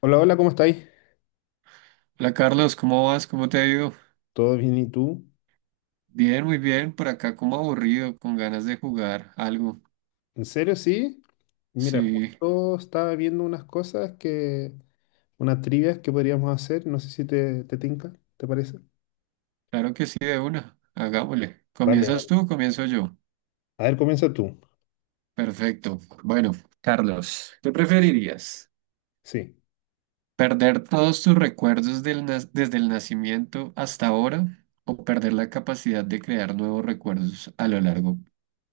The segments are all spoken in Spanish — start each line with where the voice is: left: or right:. left: Hola, hola, ¿cómo estáis?
right: Hola Carlos, ¿cómo vas? ¿Cómo te ha ido?
left: ¿Todo bien y tú?
right: Bien, muy bien. Por acá como aburrido, con ganas de jugar algo.
left: ¿En serio, sí? Mira,
right: Sí,
left: justo estaba viendo unas cosas que, unas trivias que podríamos hacer, no sé si te tinca, ¿te parece?
right: claro que sí, de una. Hagámosle.
left: Vale,
right: ¿Comienzas
left: vale.
right: tú o comienzo yo?
left: A ver, comienza tú.
right: Perfecto. Bueno, Carlos, ¿qué preferirías?
left: Sí.
right: ¿Perder todos tus recuerdos desde el nacimiento hasta ahora o perder la capacidad de crear nuevos recuerdos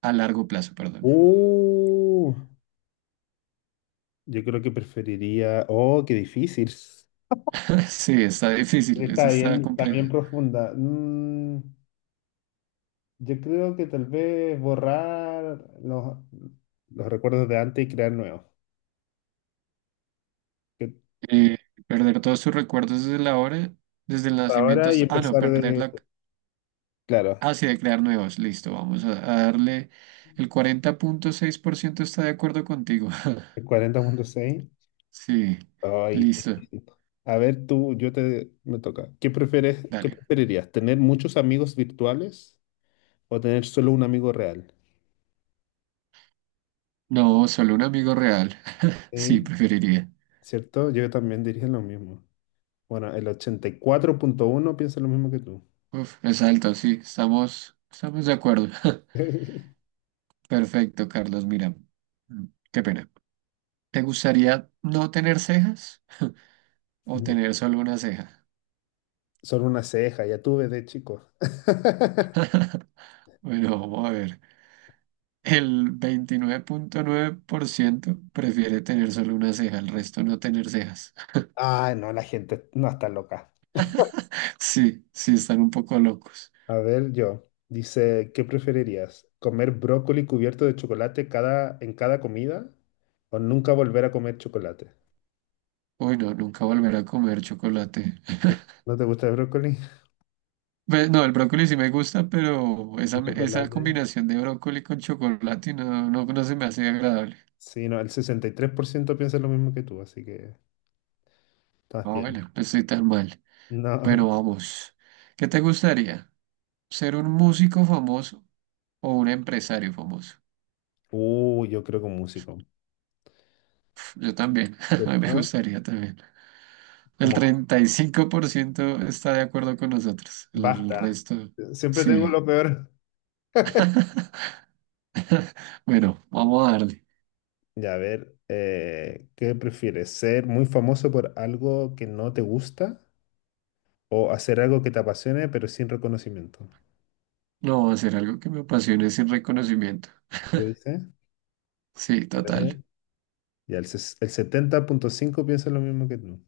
right: a largo plazo, perdón?
left: Uh, yo creo que preferiría. Oh, qué difícil.
right: Sí, está difícil, eso está
left: Está
right: complejo.
left: bien profunda. Yo creo que tal vez borrar los recuerdos de antes y crear nuevos. Que-
right: Eh, perder todos tus recuerdos desde el nacimiento
left: Ahora y
right: hasta... Ah, no,
left: empezar
right: perder
left: de.
right: la...
left: Claro,
right: Ah, sí, de crear nuevos. Listo, a darle... El 40.6% está de acuerdo contigo.
left: 40.6.
right: Sí,
left: Ay, te
right: listo.
left: felicito. A ver, tú, me toca. Qué
right: Dale.
left: preferirías? ¿Tener muchos amigos virtuales o tener solo un amigo real?
right: No, solo un amigo real. Sí,
left: Sí,
right: preferiría.
left: ¿cierto? Yo también diría lo mismo. Bueno, el 84.1 piensa lo mismo que tú.
right: Uf, es alto, sí. Estamos de acuerdo. Perfecto, Carlos. Mira, mm, qué pena. ¿Te gustaría no tener cejas o
left: Ya.
right: tener solo una ceja?
left: Solo una ceja, ya tuve de chico.
right: Bueno, vamos a ver. El 29.9% prefiere tener solo una ceja, el resto no tener cejas.
left: ah, no, la gente no está loca.
right: Sí, sí, están un poco locos.
left: A ver, yo. Dice, ¿qué preferirías? ¿Comer brócoli cubierto de chocolate en cada comida? O nunca volver a comer chocolate.
right: Uy, no, nunca volver a comer chocolate.
left: ¿No te gusta el brócoli?
right: No, el brócoli sí me gusta, pero
left: Un
right: esa
left: chocolate.
right: combinación de brócoli con chocolate no, no, no se me hace agradable.
left: Sí, no, el 63% piensa lo mismo que tú, así que estás
right: Ah,
left: bien.
right: bueno, no estoy tan mal.
left: No.
right: Bueno, vamos. ¿Qué te gustaría? ¿Ser un músico famoso o un empresario famoso?
left: Yo creo que un músico.
right: Yo también, me
left: ¿Cierto?
right: gustaría también. El
left: Como,
right: 35% está de acuerdo con nosotros. El
left: basta.
right: resto,
left: Siempre tengo lo
right: sí.
left: peor.
right: Bueno, vamos a darle.
left: Ya, a ver, ¿qué prefieres? ¿Ser muy famoso por algo que no te gusta o hacer algo que te apasione pero sin reconocimiento?
right: No, hacer algo que me apasione sin reconocimiento.
left: ¿Lo dices?
right: Sí,
left: A ver.
right: total.
left: Ya, el 70.5 piensa lo mismo que tú.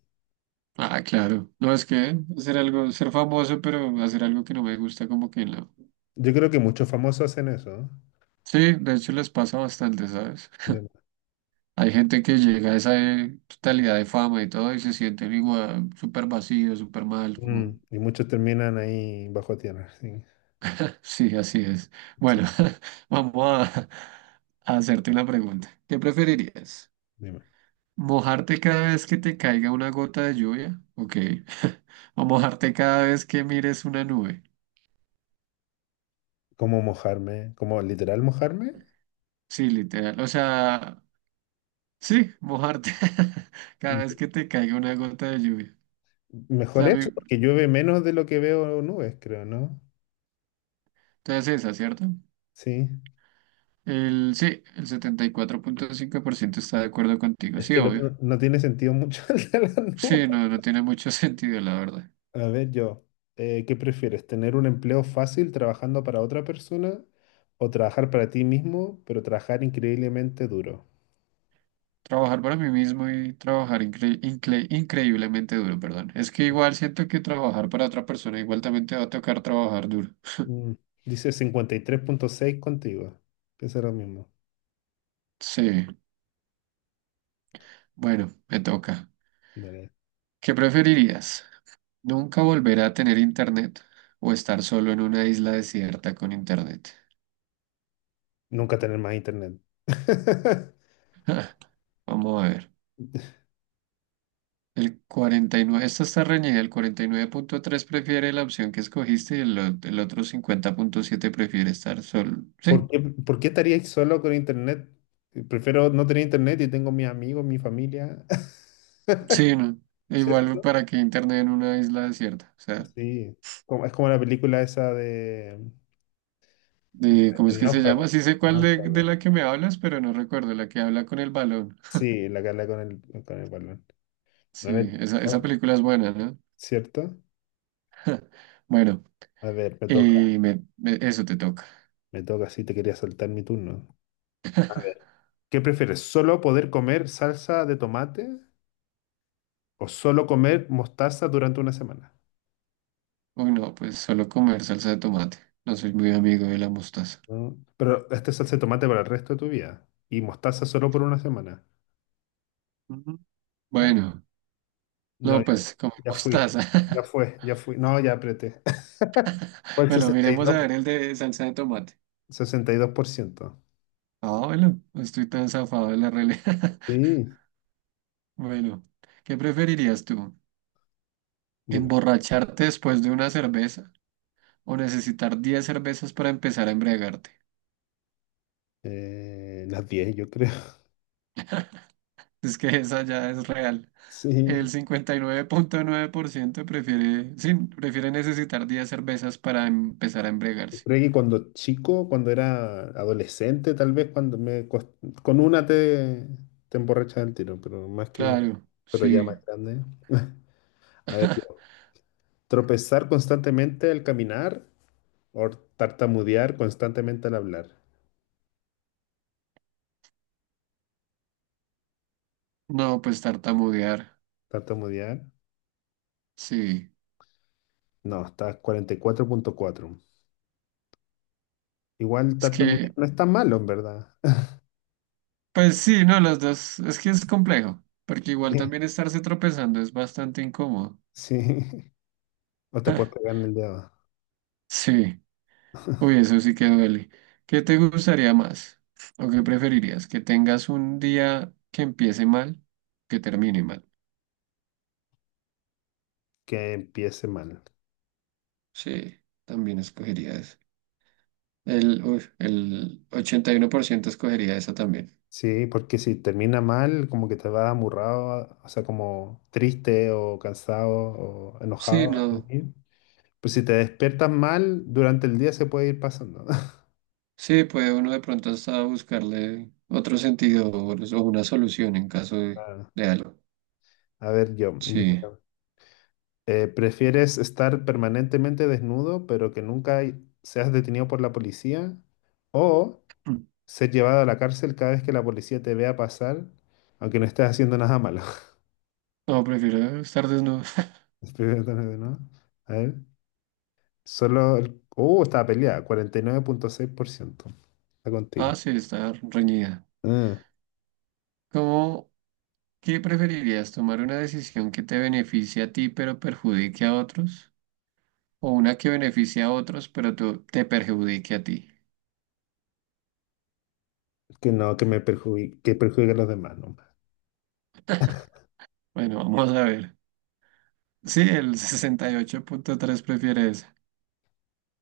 right: Ah, claro. No, es que hacer algo, ser famoso, pero hacer algo que no me gusta, como que no.
left: Yo creo que muchos famosos hacen eso, ¿no?
right: Sí, de hecho les pasa bastante, ¿sabes?
left: de-
right: Hay gente que llega a esa totalidad de fama y todo y se sienten igual, súper vacío, súper mal,
left: mm,
right: como.
left: y muchos terminan ahí bajo tierra. Sí,
right: Sí, así es.
left: sí,
right: Bueno, vamos a, a hacerte una pregunta. ¿Qué preferirías?
left: dime.
right: ¿Mojarte cada vez que te caiga una gota de lluvia? Ok. ¿O mojarte cada vez que mires una nube?
left: ¿Cómo mojarme? ¿Cómo literal mojarme?
right: Sí, literal. O sea, sí, mojarte cada
left: Mm,
right: vez que te caiga una gota de lluvia. O
left: Mejor
right: sea, a
left: eso,
right: mí-
left: porque llueve menos de lo que veo nubes, creo, ¿no?
right: entonces esa, ¿cierto?
left: Sí.
right: Sí, el 74.5% está de acuerdo contigo.
left: Es
right: Sí,
left: que el
right: obvio.
left: otro no tiene sentido mucho, el de las nubes.
right: Sí, no, no tiene mucho sentido, la verdad.
left: A ver, yo, ¿qué prefieres? ¿Tener un empleo fácil trabajando para otra persona o trabajar para ti mismo, pero trabajar increíblemente duro?
right: Trabajar para mí mismo y trabajar increíblemente duro, perdón. Es que igual siento que trabajar para otra persona igual también te va a tocar trabajar duro.
left: Mm, Dice 53.6 contigo. Piensa lo mismo.
right: Sí, bueno, me toca.
left: Dale.
right: ¿Qué preferirías? ¿Nunca volver a tener internet o estar solo en una isla desierta con internet?
left: Nunca tener más internet.
right: Vamos a ver. El 49 Esta está reñida. El 49.3 prefiere la opción que escogiste y el otro 50.7 prefiere estar solo. Sí,
left: Por qué estaríais solo con internet? Prefiero no tener internet y tengo mis amigos, mi familia.
right: sí, no. Igual
left: ¿Cierto?
right: para que internet en una isla desierta. O sea,
left: Sí. Es como la película esa de
right: ¿cómo es
left: El
right: que se
left: náufrago.
right: llama? Sí sé
left: El
right: cuál de
left: náufrago.
right: la que me hablas, pero no recuerdo, la que habla con el balón.
left: Sí, la cara con el balón. No
right: Sí,
left: le-
right: esa película es buena, ¿no?
left: ¿Cierto?
right: Bueno,
left: A ver, me toca.
right: eso te toca.
left: Me toca, sí, te quería saltar mi turno. A ver, ¿qué prefieres? ¿Solo poder comer salsa de tomate o solo comer mostaza durante una semana?
right: Uy, no, pues solo comer salsa de tomate. No soy muy amigo de la mostaza.
left: Pero esta es salsa de tomate para el resto de tu vida. Y mostaza solo por una semana.
right: Ujú.
left: Ah,
right: Bueno,
left: no,
right: no,
left: ya,
right: pues comer
left: ya fui.
right: mostaza.
left: Ya fue, ya fui. No, ya apreté. Fue el
right: Bueno, miremos a ver el de salsa de tomate.
left: sesenta y dos por ciento.
right: Ah, bueno, no estoy tan zafado de la realidad.
left: Sí,
right: Bueno, ¿qué preferirías tú?
left: dime.
right: Emborracharte después de una cerveza o necesitar 10 cervezas para empezar a embriagarte.
left: Las 10, yo creo.
right: Es que esa ya es real.
left: Sí.
right: El cincuenta y nueve punto nueve por ciento prefiere, sí, prefiere necesitar 10 cervezas para empezar a
left: Yo
right: embriagarse.
left: creo que cuando chico, cuando era adolescente, tal vez con una te emborrachas del tiro,
right: Claro,
left: pero ya
right: sí.
left: más grande. A ver, yo, tropezar constantemente al caminar or tartamudear constantemente al hablar.
right: No, pues tartamudear.
left: Tartamudear.
right: Sí.
left: No, está 44.4. Igual
right: Es
left: tartamudear
right: que,
left: no es tan malo, en verdad.
right: pues sí, no, las dos. Es que es complejo, porque igual también estarse tropezando es bastante incómodo.
left: Sí. O te puedes pegar en el dedo.
right: Sí. Uy, eso sí que duele. ¿Qué te gustaría más? ¿O qué preferirías? ¿Que tengas un día que empiece mal, que termine mal?
left: Que empiece mal.
right: Sí, también escogería eso. El 81% escogería esa también.
left: Sí, porque si termina mal, como que te vas amurrado, o sea, como triste o cansado o
right: Sí,
left: enojado a
right: no.
left: dormir. Pues si te despiertas mal, durante el día se puede ir pasando.
right: Sí, puede uno de pronto hasta buscarle otro sentido o una solución en caso de,
left: Ah,
right: de algo.
left: a ver, yo.
right: Sí.
left: ¿Prefieres estar permanentemente desnudo, pero que nunca hay- seas detenido por la policía? ¿O
right: Mm.
left: ser llevado a la cárcel cada vez que la policía te vea pasar, aunque no estés haciendo nada malo?
right: No, prefiero estar desnudo.
left: Espérate, ¿no? A ver, está peleada, 49.6%. Está contigo.
right: Ah, sí, estar reñida.
left: Ah,
right: ¿Cómo? ¿Qué preferirías, tomar una decisión que te beneficie a ti pero perjudique a otros? ¿O una que beneficie a otros pero te perjudique a ti?
left: que no, que me perjudique, que perjudique a los demás, no.
right: Bueno, vamos a ver. Sí, el 68.3 prefiere esa.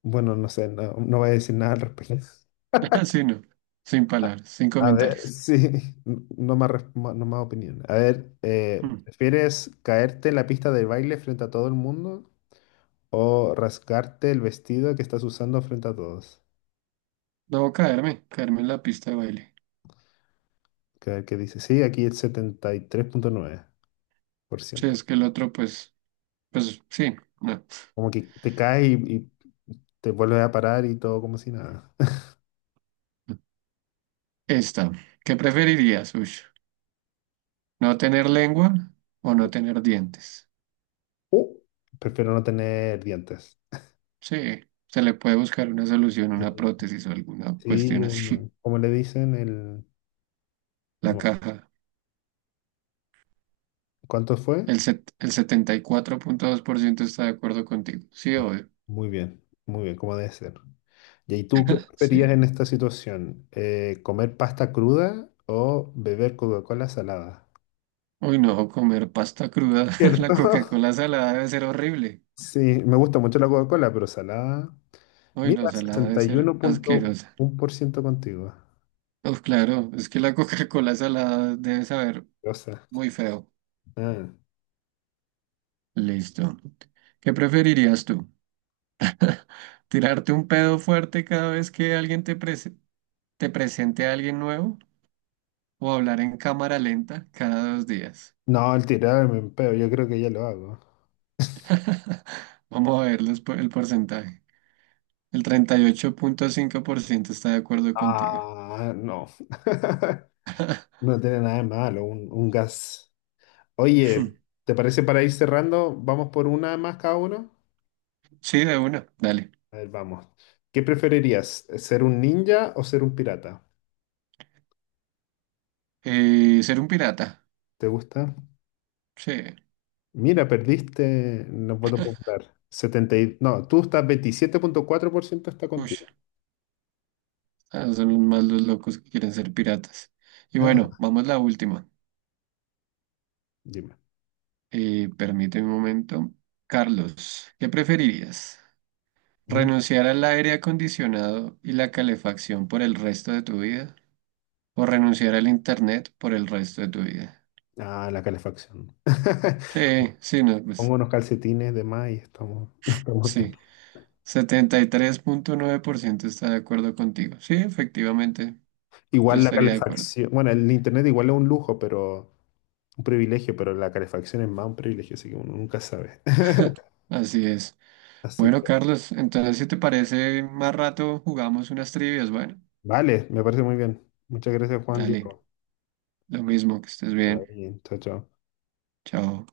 left: Bueno, no sé, no, no voy a decir nada al respecto.
right: Así no, sin palabras, sin
left: A ver,
right: comentarios.
left: sí, no más opinión. A ver,
right: Mm.
left: ¿prefieres caerte en la pista de baile frente a todo el mundo o rasgarte el vestido que estás usando frente a todos?
right: Debo caerme en la pista de baile.
left: Que, a ver qué dice, sí, aquí el 73.9%.
right: Si es que el otro, pues sí, no.
left: Como que te caes y te vuelves a parar y todo como si nada.
right: Esta, ¿qué preferirías, Ush? ¿No tener lengua o no tener dientes?
left: Uh, Prefiero no tener dientes.
right: Sí, se le puede buscar una solución, una
left: Sí,
right: prótesis o alguna
left: sí,
right: cuestión así.
left: ¿cómo le dicen? El,
right: La
left: ¿cómo?
right: caja.
left: ¿Cuánto fue?
right: El 74.2% está de acuerdo contigo. Sí, obvio.
left: Muy bien, como debe ser. ¿Y ahí tú qué
right: Sí.
left: preferías en esta situación? ¿Comer pasta cruda o beber Coca-Cola salada?
right: Uy, no, comer pasta cruda. La
left: ¿Cierto?
right: Coca-Cola salada debe ser horrible.
left: Sí, me gusta mucho la Coca-Cola, pero salada.
right: Uy, no,
left: Mira,
right: salada debe ser asquerosa.
left: 61.1% contigo.
right: Uf, claro, es que la Coca-Cola salada debe saber
left: Rosa.
right: muy feo.
left: Ah.
right: Listo. ¿Qué preferirías tú? ¿Tirarte un pedo fuerte cada vez que alguien te presente a alguien nuevo? ¿O hablar en cámara lenta cada 2 días?
left: No, el tirarme en peo, yo creo que ya lo hago.
right: Vamos a ver el porcentaje. El 38.5% está de acuerdo contigo.
left: Ah, no. No tiene nada de malo, un gas. Oye, ¿te parece para ir cerrando? ¿Vamos por una más cada uno?
right: Sí, de una, dale.
left: A ver, vamos. ¿Qué preferirías? ¿Ser un ninja o ser un pirata?
right: Ser un pirata.
left: ¿Te gusta?
right: Sí,
left: Mira, perdiste. No los popular. No, tú estás 27.4% está
right: uy,
left: contigo.
right: son más los locos que quieren ser piratas. Y bueno,
left: Ah,
right: vamos a la última.
left: dime.
right: Permíteme un momento. Carlos, ¿qué preferirías?
left: Ujú.
right: ¿Renunciar al aire acondicionado y la calefacción por el resto de tu vida? ¿O renunciar al internet por el resto de tu vida?
left: Ah, la calefacción.
right: Sí, sí, no,
left: Pongo
right: pues
left: unos calcetines de más y estamos bien.
right: sí. 73.9% está de acuerdo contigo. Sí, efectivamente, yo
left: Igual la
right: estaría de acuerdo.
left: calefacción. Bueno, el internet igual es un lujo, pero un privilegio, pero la calefacción es más un privilegio, así que uno nunca sabe.
right: Así es.
left: Así
right: Bueno,
left: que,
right: Carlos, entonces si te parece, más rato jugamos unas trivias. Bueno,
left: vale, me parece muy bien. Muchas gracias, Juan
right: dale,
left: Diego.
right: lo mismo, que estés
left: Que vaya
right: bien.
left: bien. Chao, chao.
right: Chao.